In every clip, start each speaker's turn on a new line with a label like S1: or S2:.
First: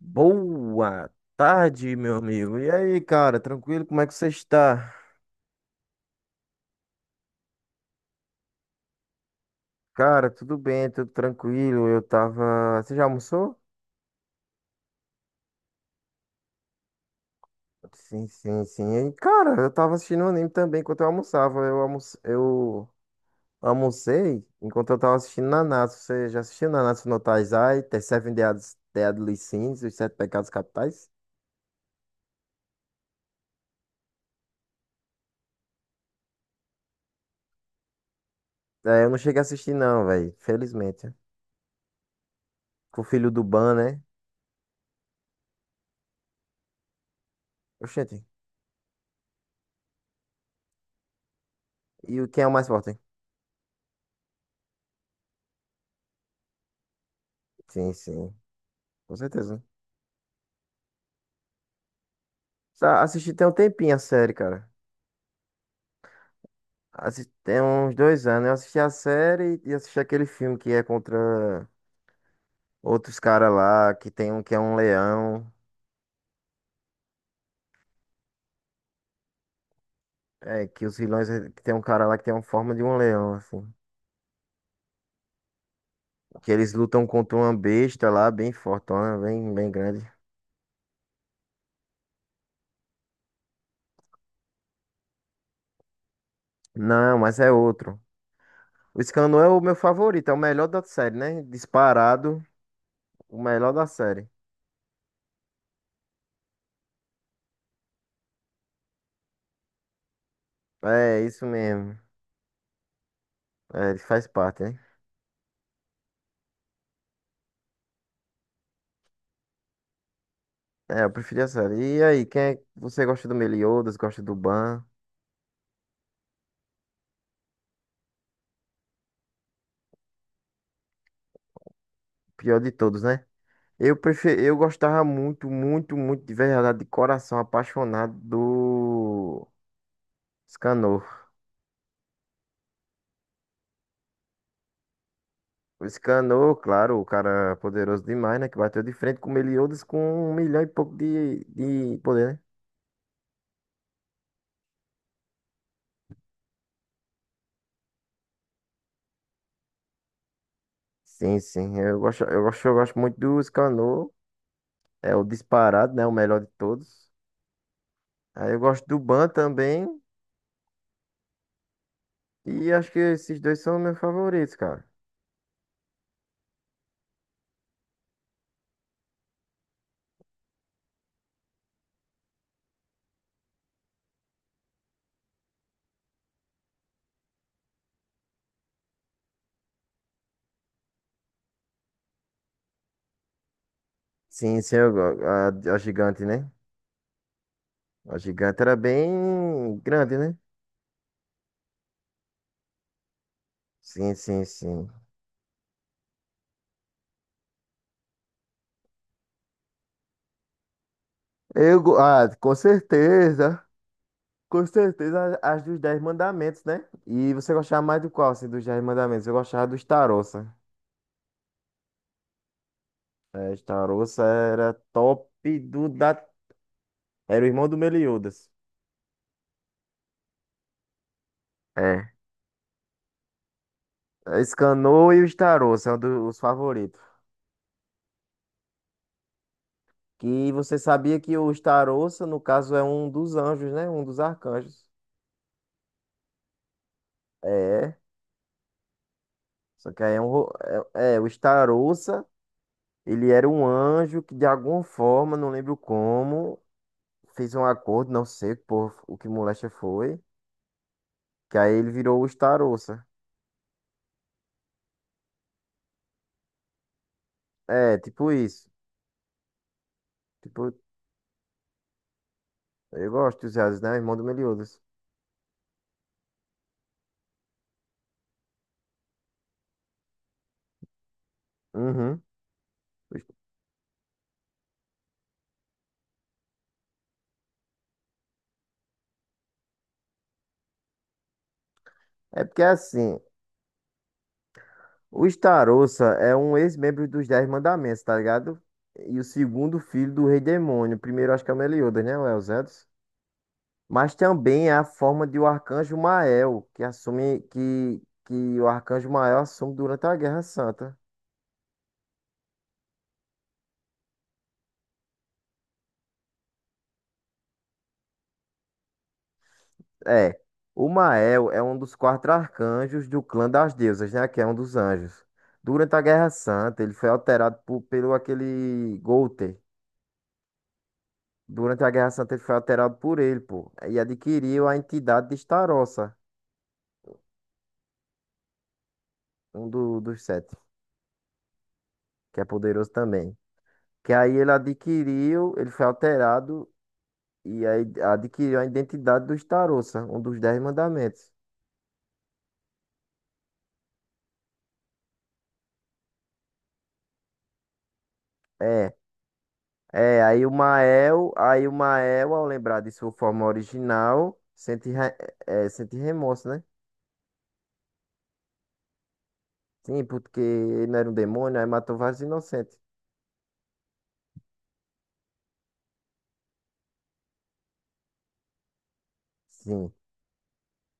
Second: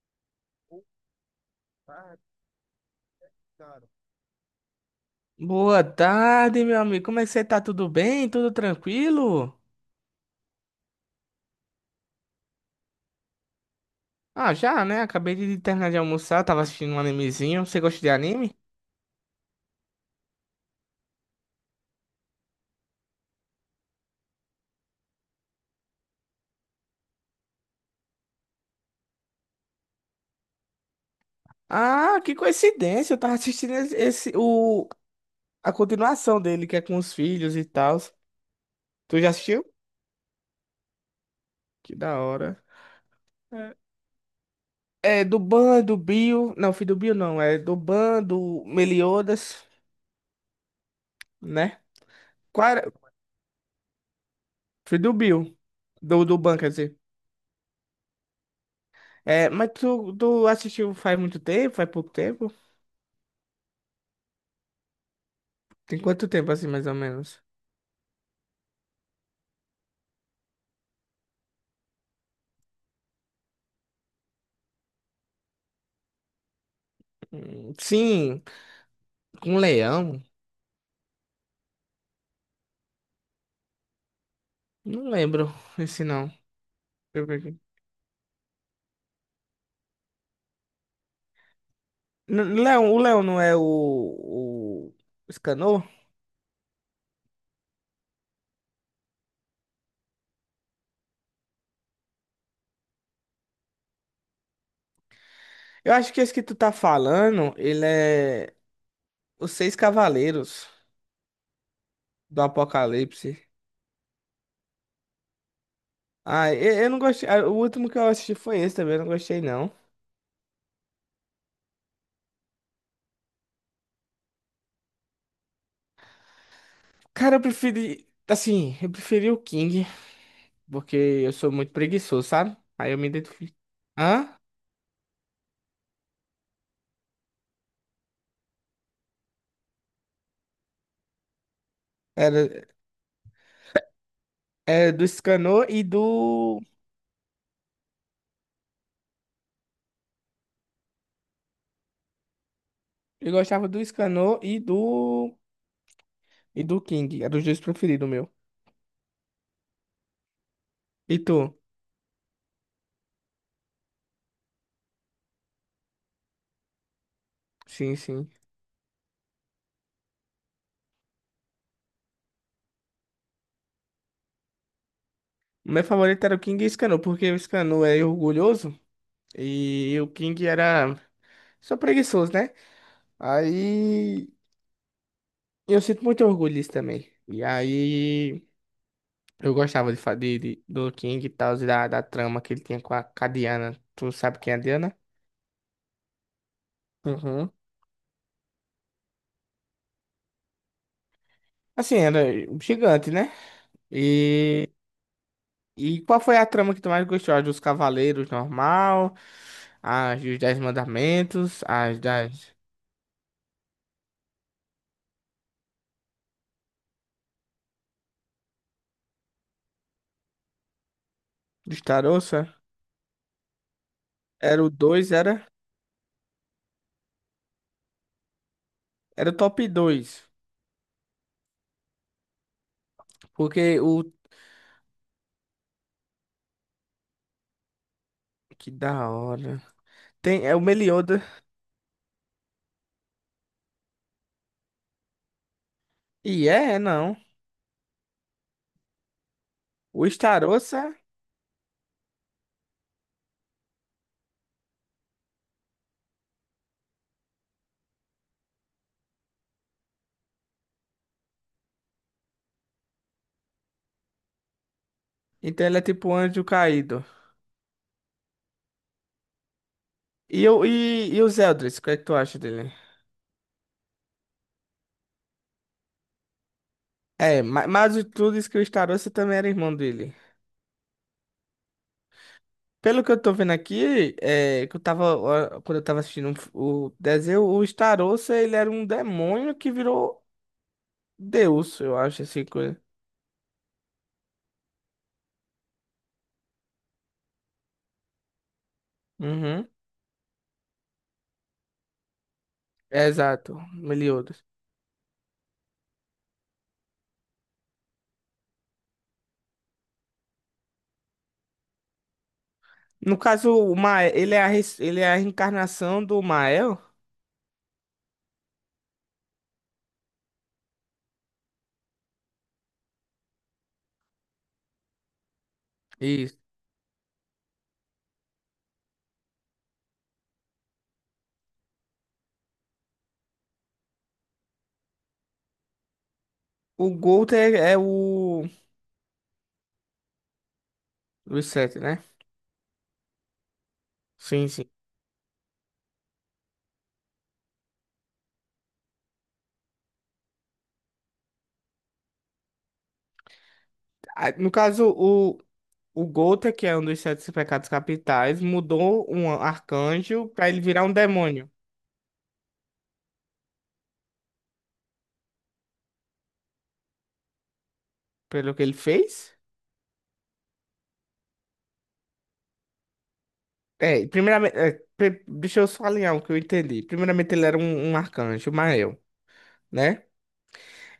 S1: Boa tarde, meu amigo. E aí, cara, tranquilo? Como é que você está?
S2: Boa tarde, meu amigo. Como é que você tá? Tudo bem? Tudo tranquilo?
S1: Cara, tudo bem, tudo tranquilo. Eu tava. Você já almoçou?
S2: Ah, já, né? Acabei de terminar de almoçar, tava assistindo um animezinho. Você gosta de
S1: Sim,
S2: anime?
S1: sim, sim. E, cara, eu tava assistindo um anime também enquanto eu almoçava. Eu almocei enquanto eu tava assistindo Nanatsu. Você já assistiu Nanatsu no Taizai, The Seven Deadly Sins, Os Sete Pecados Capitais?
S2: Ah, que coincidência. Eu tava assistindo a continuação dele, que é com os filhos e tal.
S1: É, eu não
S2: Tu já
S1: cheguei a
S2: assistiu?
S1: assistir, não, velho. Felizmente.
S2: Que da hora.
S1: Com o filho do Ban,
S2: É,
S1: né?
S2: é do Ban, do Bill. Não, filho do Bill não. É do Ban,
S1: Oxente.
S2: do Meliodas, né?
S1: Quem é o mais
S2: Qual era?
S1: forte?
S2: Filho do Bill. Do Ban, quer dizer.
S1: Sim, sim. Com
S2: É,
S1: certeza.
S2: mas tu assistiu faz muito tempo? Faz pouco tempo?
S1: Assisti tem um tempinho a série, cara.
S2: Tem quanto tempo assim, mais ou menos?
S1: Tem uns dois anos. Eu assisti a série e assisti aquele filme que é contra outros caras lá, que tem um que é um leão.
S2: Sim, com leão?
S1: É, que os vilões, que tem um cara lá que tem uma forma de um leão, assim.
S2: Não lembro esse não. Deixa
S1: Que eles lutam
S2: eu
S1: contra
S2: ver
S1: uma
S2: aqui.
S1: besta lá, bem fortona, bem, bem grande.
S2: Leão, o leão não é o Escanor?
S1: Não, mas é outro. O Scanu é o meu favorito, é o melhor da série, né? Disparado, o melhor da série.
S2: Eu acho que esse que tu tá falando, ele é os Seis Cavaleiros
S1: É, isso mesmo.
S2: do Apocalipse.
S1: É, ele faz parte, né?
S2: Ah, eu não gostei. O último que eu assisti foi esse também, eu não gostei não.
S1: É, eu preferi a série. E aí, quem é... você gosta do Meliodas, gosta do Ban?
S2: Cara, eu preferi, assim, eu preferi o King, porque eu sou muito preguiçoso, sabe?
S1: Pior de
S2: Aí eu
S1: todos,
S2: me
S1: né?
S2: identifico.
S1: Eu
S2: Hã?
S1: prefiro, eu gostava muito, muito, muito de verdade, de coração apaixonado do Scanor.
S2: Era, era do Escanor e
S1: O Scanor,
S2: do.
S1: claro, o cara poderoso demais, né? Que bateu de frente com o Meliodas com um milhão e pouco de poder, né?
S2: Eu gostava do Scanor e do. E do King. Eram os dois preferidos, meu. E
S1: Sim,
S2: tu?
S1: sim. Eu gosto, eu gosto, eu gosto muito do Scanor. É o disparado, né? O melhor de todos.
S2: Sim, sim.
S1: Aí eu gosto do Ban também. E acho que esses dois são meus favoritos, cara.
S2: O meu favorito era o King e o Scanor, porque o Scanor é orgulhoso e o King era só preguiçoso, né? Aí eu sinto muito orgulho disso também. E aí eu gostava de, fa- de- do King e tal, e da trama que ele tinha com a Diana. Tu sabe quem é a
S1: Sim, sim, eu,
S2: Diana?
S1: go- a, a gigante, né?
S2: Uhum.
S1: A gigante era bem grande, né?
S2: Assim, era gigante, né?
S1: Sim, sim,
S2: e
S1: sim.
S2: E qual foi a trama que tu mais gostou? A dos Cavaleiros normal, a dos Dez Mandamentos, as das
S1: Com certeza. Com certeza as dos Dez Mandamentos, né? E você gostava mais do qual, assim, dos Dez Mandamentos? Eu gostava dos Tarossa.
S2: dos Tarossa?
S1: É, os Tarossa
S2: Era o
S1: era
S2: 2,
S1: top
S2: era?
S1: do da... Era o irmão do Meliodas.
S2: Era o top dois.
S1: É.
S2: Porque o.
S1: Escanou e os Tarossa são os favoritos.
S2: Que da hora. Tem,
S1: Que
S2: é o
S1: você sabia
S2: Meliodas.
S1: que os Tarossa, no caso, é um dos anjos, né? Um dos arcanjos.
S2: E é, é não.
S1: É. Só que
S2: O
S1: aí é um.
S2: Starossa,
S1: É, é, o Starouça, ele era um anjo que de alguma forma, não lembro como, fez um acordo, não sei por, o que moléstia foi. Que aí ele virou o Starouça.
S2: então ele é tipo um anjo caído.
S1: É, tipo isso.
S2: E,
S1: Tipo,
S2: os Eldris, o que é que tu acha dele?
S1: eu gosto dos Hades, né? Irmão do Meliodas.
S2: É, mas, tu disse que o Starossa também era irmão dele.
S1: Uhum.
S2: Pelo que eu tô vendo aqui, é, que eu tava, ó, quando eu tava assistindo o desenho, o Starossa, ele era um demônio que virou Deus, eu acho,
S1: É
S2: assim,
S1: porque
S2: coisa.
S1: assim, o Starouça é um ex-membro dos Dez Mandamentos, tá ligado? E o
S2: Uhum.
S1: segundo filho do Rei Demônio. O primeiro acho que é o Meliodas, né? Ou é o Zé?
S2: É, exato,
S1: Mas
S2: Meliodas.
S1: também é a forma de o Arcanjo Mael, que assume que o Arcanjo Mael assume durante a Guerra Santa.
S2: No caso, o Mael, ele é ele é a reencarnação do Mael.
S1: É, o Mael é um dos quatro arcanjos do clã das deusas, né? Que é um dos anjos. Durante a Guerra
S2: Isso.
S1: Santa, ele foi alterado pelo aquele Golter. Durante a Guerra Santa, ele foi alterado por ele, pô. E adquiriu a entidade de Starossa,
S2: O Golter é o...
S1: um dos sete,
S2: dos sete, né?
S1: que é poderoso também. Que aí
S2: Sim,
S1: ele
S2: sim.
S1: adquiriu, ele foi alterado. E aí adquiriu a identidade dos tarossa, um dos dez mandamentos.
S2: Ah, no caso, o Golter, que é um dos sete pecados capitais,
S1: É,
S2: mudou um
S1: é,
S2: arcanjo
S1: aí
S2: pra
S1: o
S2: ele virar um
S1: Mael,
S2: demônio.
S1: aí o Mael, ao lembrar de sua forma original, sente, sente remorso, né?
S2: Pelo que ele fez...
S1: Sim, porque ele não era um demônio, aí matou vários inocentes.
S2: É, primeiramente, é, deixa eu só alinhar o que eu entendi. Primeiramente, ele era um arcanjo, Mael,
S1: Sim,
S2: né?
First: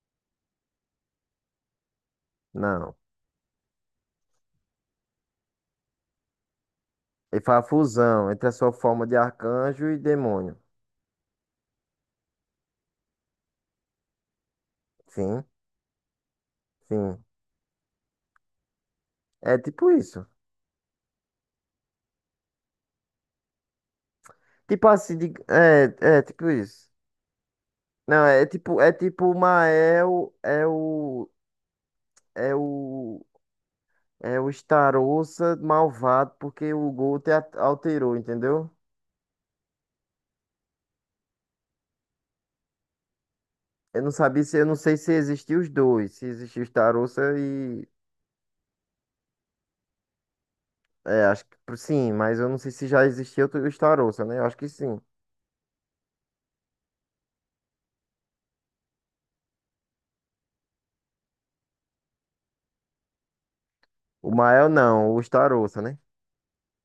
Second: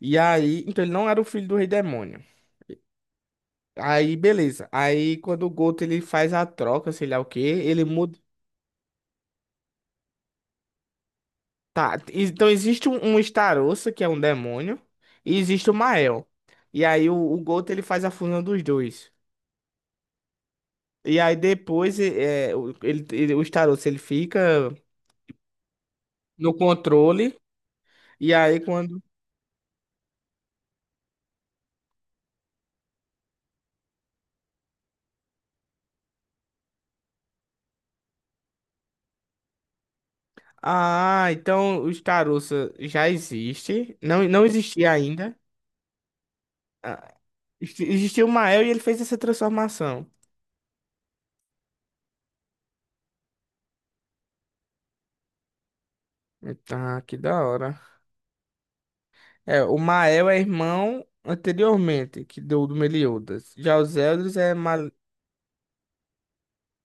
S2: E aí, então ele não era o filho do rei demônio.
S1: não.
S2: Aí, beleza. Aí, quando o Goto ele faz a troca, sei lá o quê,
S1: Ele faz a
S2: ele muda.
S1: fusão entre a sua forma de arcanjo e demônio.
S2: Tá, então existe um Starossa, que é um demônio, e
S1: Sim,
S2: existe o Mael. E aí, o,
S1: sim.
S2: o Goto ele faz a fusão dos dois.
S1: É tipo isso.
S2: E aí, depois, é, o Starossa ele fica
S1: Tipo assim, é tipo
S2: no
S1: isso.
S2: controle.
S1: Não,
S2: E
S1: é
S2: aí,
S1: tipo, é
S2: quando.
S1: tipo o Mael é o. É o Starouça malvado porque o Guto alterou, entendeu?
S2: Ah, então os Tarussa já existe.
S1: Eu não
S2: Não,
S1: sabia
S2: não
S1: se, eu não
S2: existia
S1: sei se
S2: ainda.
S1: existiam os dois, se existia o
S2: Ah,
S1: Starouça e
S2: existia o Mael e ele fez essa transformação.
S1: é, acho que sim, mas eu não sei se já existia outro- o Starouça, né? Eu acho que sim.
S2: Tá, que da hora. É, o Mael é irmão anteriormente que do Meliodas. Já os
S1: O
S2: Eldris é,
S1: Mael
S2: Mal...
S1: não, o Starouça, né?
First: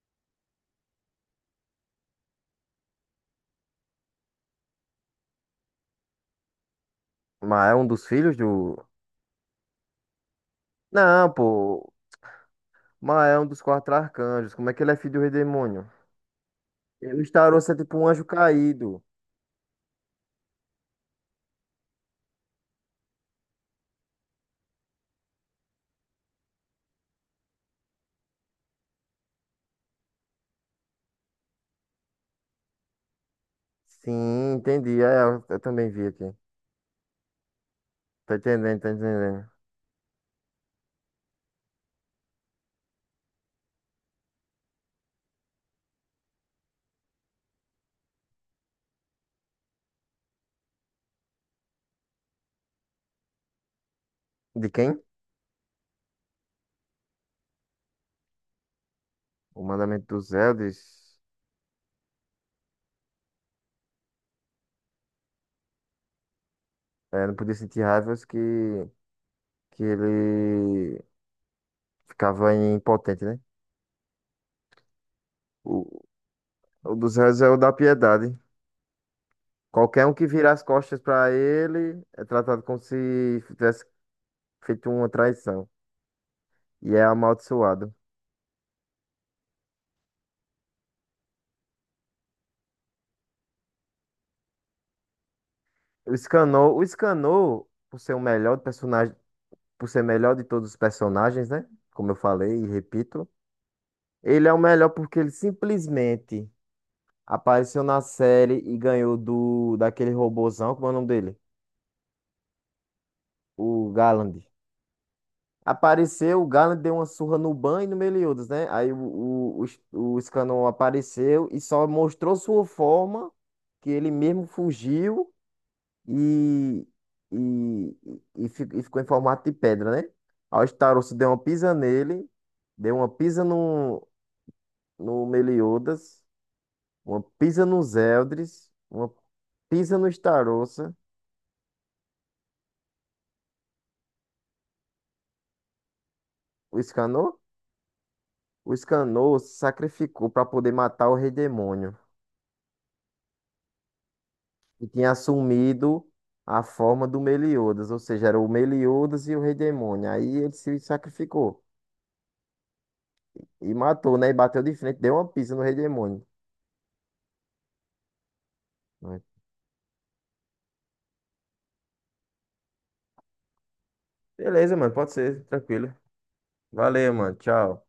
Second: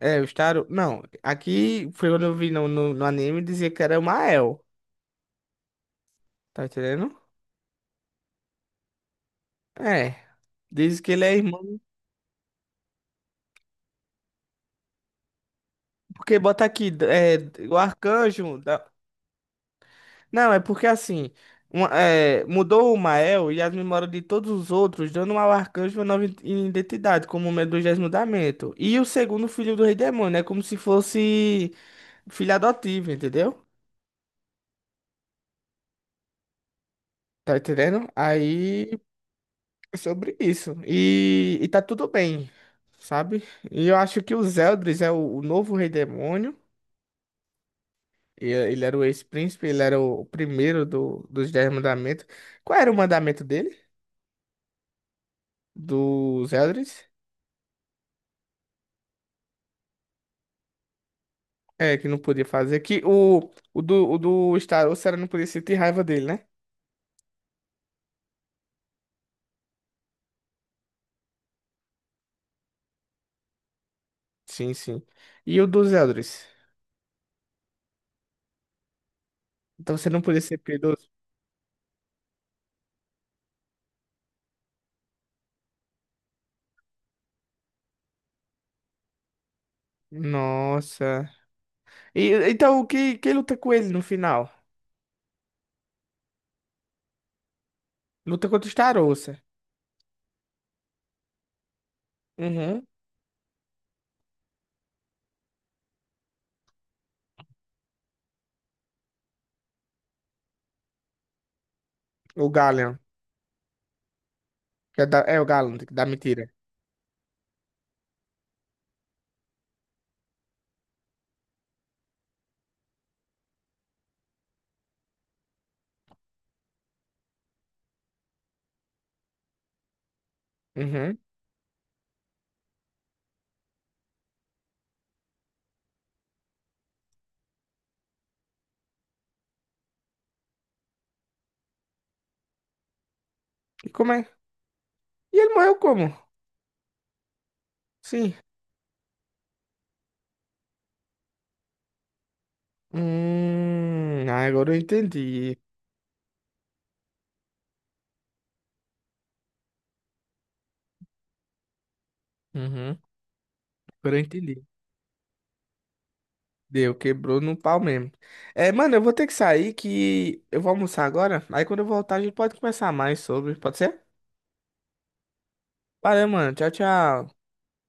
S2: é os Taru... Não, aqui foi quando eu vi no anime dizia que era o Mael. Tá entendendo?
S1: O Mael é um dos filhos do
S2: É. Diz que ele
S1: Não,
S2: é irmão,
S1: pô. O Mael é um dos quatro arcanjos. Como é que ele é filho do rei demônio?
S2: porque bota aqui,
S1: O
S2: é,
S1: Starouça é
S2: o
S1: tipo um anjo
S2: arcanjo.
S1: caído.
S2: Não, é porque assim, é, mudou o Mael e as memórias de todos os outros, dando ao arcanjo uma nova identidade, como o Medusésimo mudamento. E o segundo filho do Rei Demônio, é como se fosse filho adotivo, entendeu?
S1: Sim, entendi. É, eu também vi aqui.
S2: Tá entendendo?
S1: Tá entendendo, tá
S2: Aí
S1: entendendo.
S2: é sobre isso. E tá tudo bem, sabe? E eu acho que o Zeldris é o novo Rei Demônio. Ele era o ex-príncipe, ele era o primeiro dos Dez Mandamentos. Qual era o mandamento dele?
S1: De quem?
S2: Do Zeldris.
S1: O mandamento dos Elders
S2: É, que não podia fazer. Que o do Star Wars era não podia sentir raiva dele, né?
S1: é, não podia sentir raivas que ele ficava impotente, né?
S2: Sim, sim. E o dos
S1: O,
S2: Eldris?
S1: o dos Elders é o da piedade.
S2: Então
S1: Qualquer
S2: você
S1: um
S2: não
S1: que
S2: podia
S1: virar
S2: ser
S1: as costas
S2: piedoso?
S1: para ele é tratado como se tivesse feito uma traição e é amaldiçoado.
S2: Nossa. E, então quem luta com ele no final?
S1: O Scanor, por ser o
S2: Luta
S1: melhor
S2: contra o Star
S1: personagem,
S2: Wars.
S1: por ser melhor de todos os personagens, né? Como eu falei e
S2: Uhum.
S1: repito, ele é o melhor porque ele simplesmente apareceu na série e ganhou do daquele robozão, como é o nome dele?
S2: O Galleon.
S1: O Galland.
S2: Que é, é o Galleon, que dá
S1: Apareceu,
S2: mentira.
S1: o Galland deu uma surra no Ban e no Meliodas, né? Aí o Scannon apareceu e só mostrou sua forma, que ele mesmo fugiu e, e, e ficou em formato de pedra, né? Aí o Starost
S2: Uhum.
S1: deu uma pisa nele, deu uma pisa no Meliodas, uma pisa nos Eldris, uma pisa no Starost.
S2: E como é? E ele morreu como?
S1: O Escanor?
S2: Sim.
S1: O Escanor se sacrificou para poder matar o rei demônio.
S2: Ah, agora eu
S1: E tinha
S2: entendi.
S1: assumido a forma do Meliodas. Ou seja, era o Meliodas e o rei demônio. Aí ele se sacrificou.
S2: Uhum.
S1: E
S2: Agora
S1: matou,
S2: eu
S1: né? E bateu
S2: entendi.
S1: de frente. Deu uma pisa no rei demônio.
S2: Deu, quebrou no pau mesmo. É, mano, eu vou
S1: Né?
S2: ter que sair que eu vou almoçar agora. Aí quando eu voltar, a gente pode conversar mais sobre. Pode ser?
S1: Beleza, mano, pode ser, tranquilo.
S2: Valeu, mano. Tchau,
S1: Valeu, mano,
S2: tchau.
S1: tchau.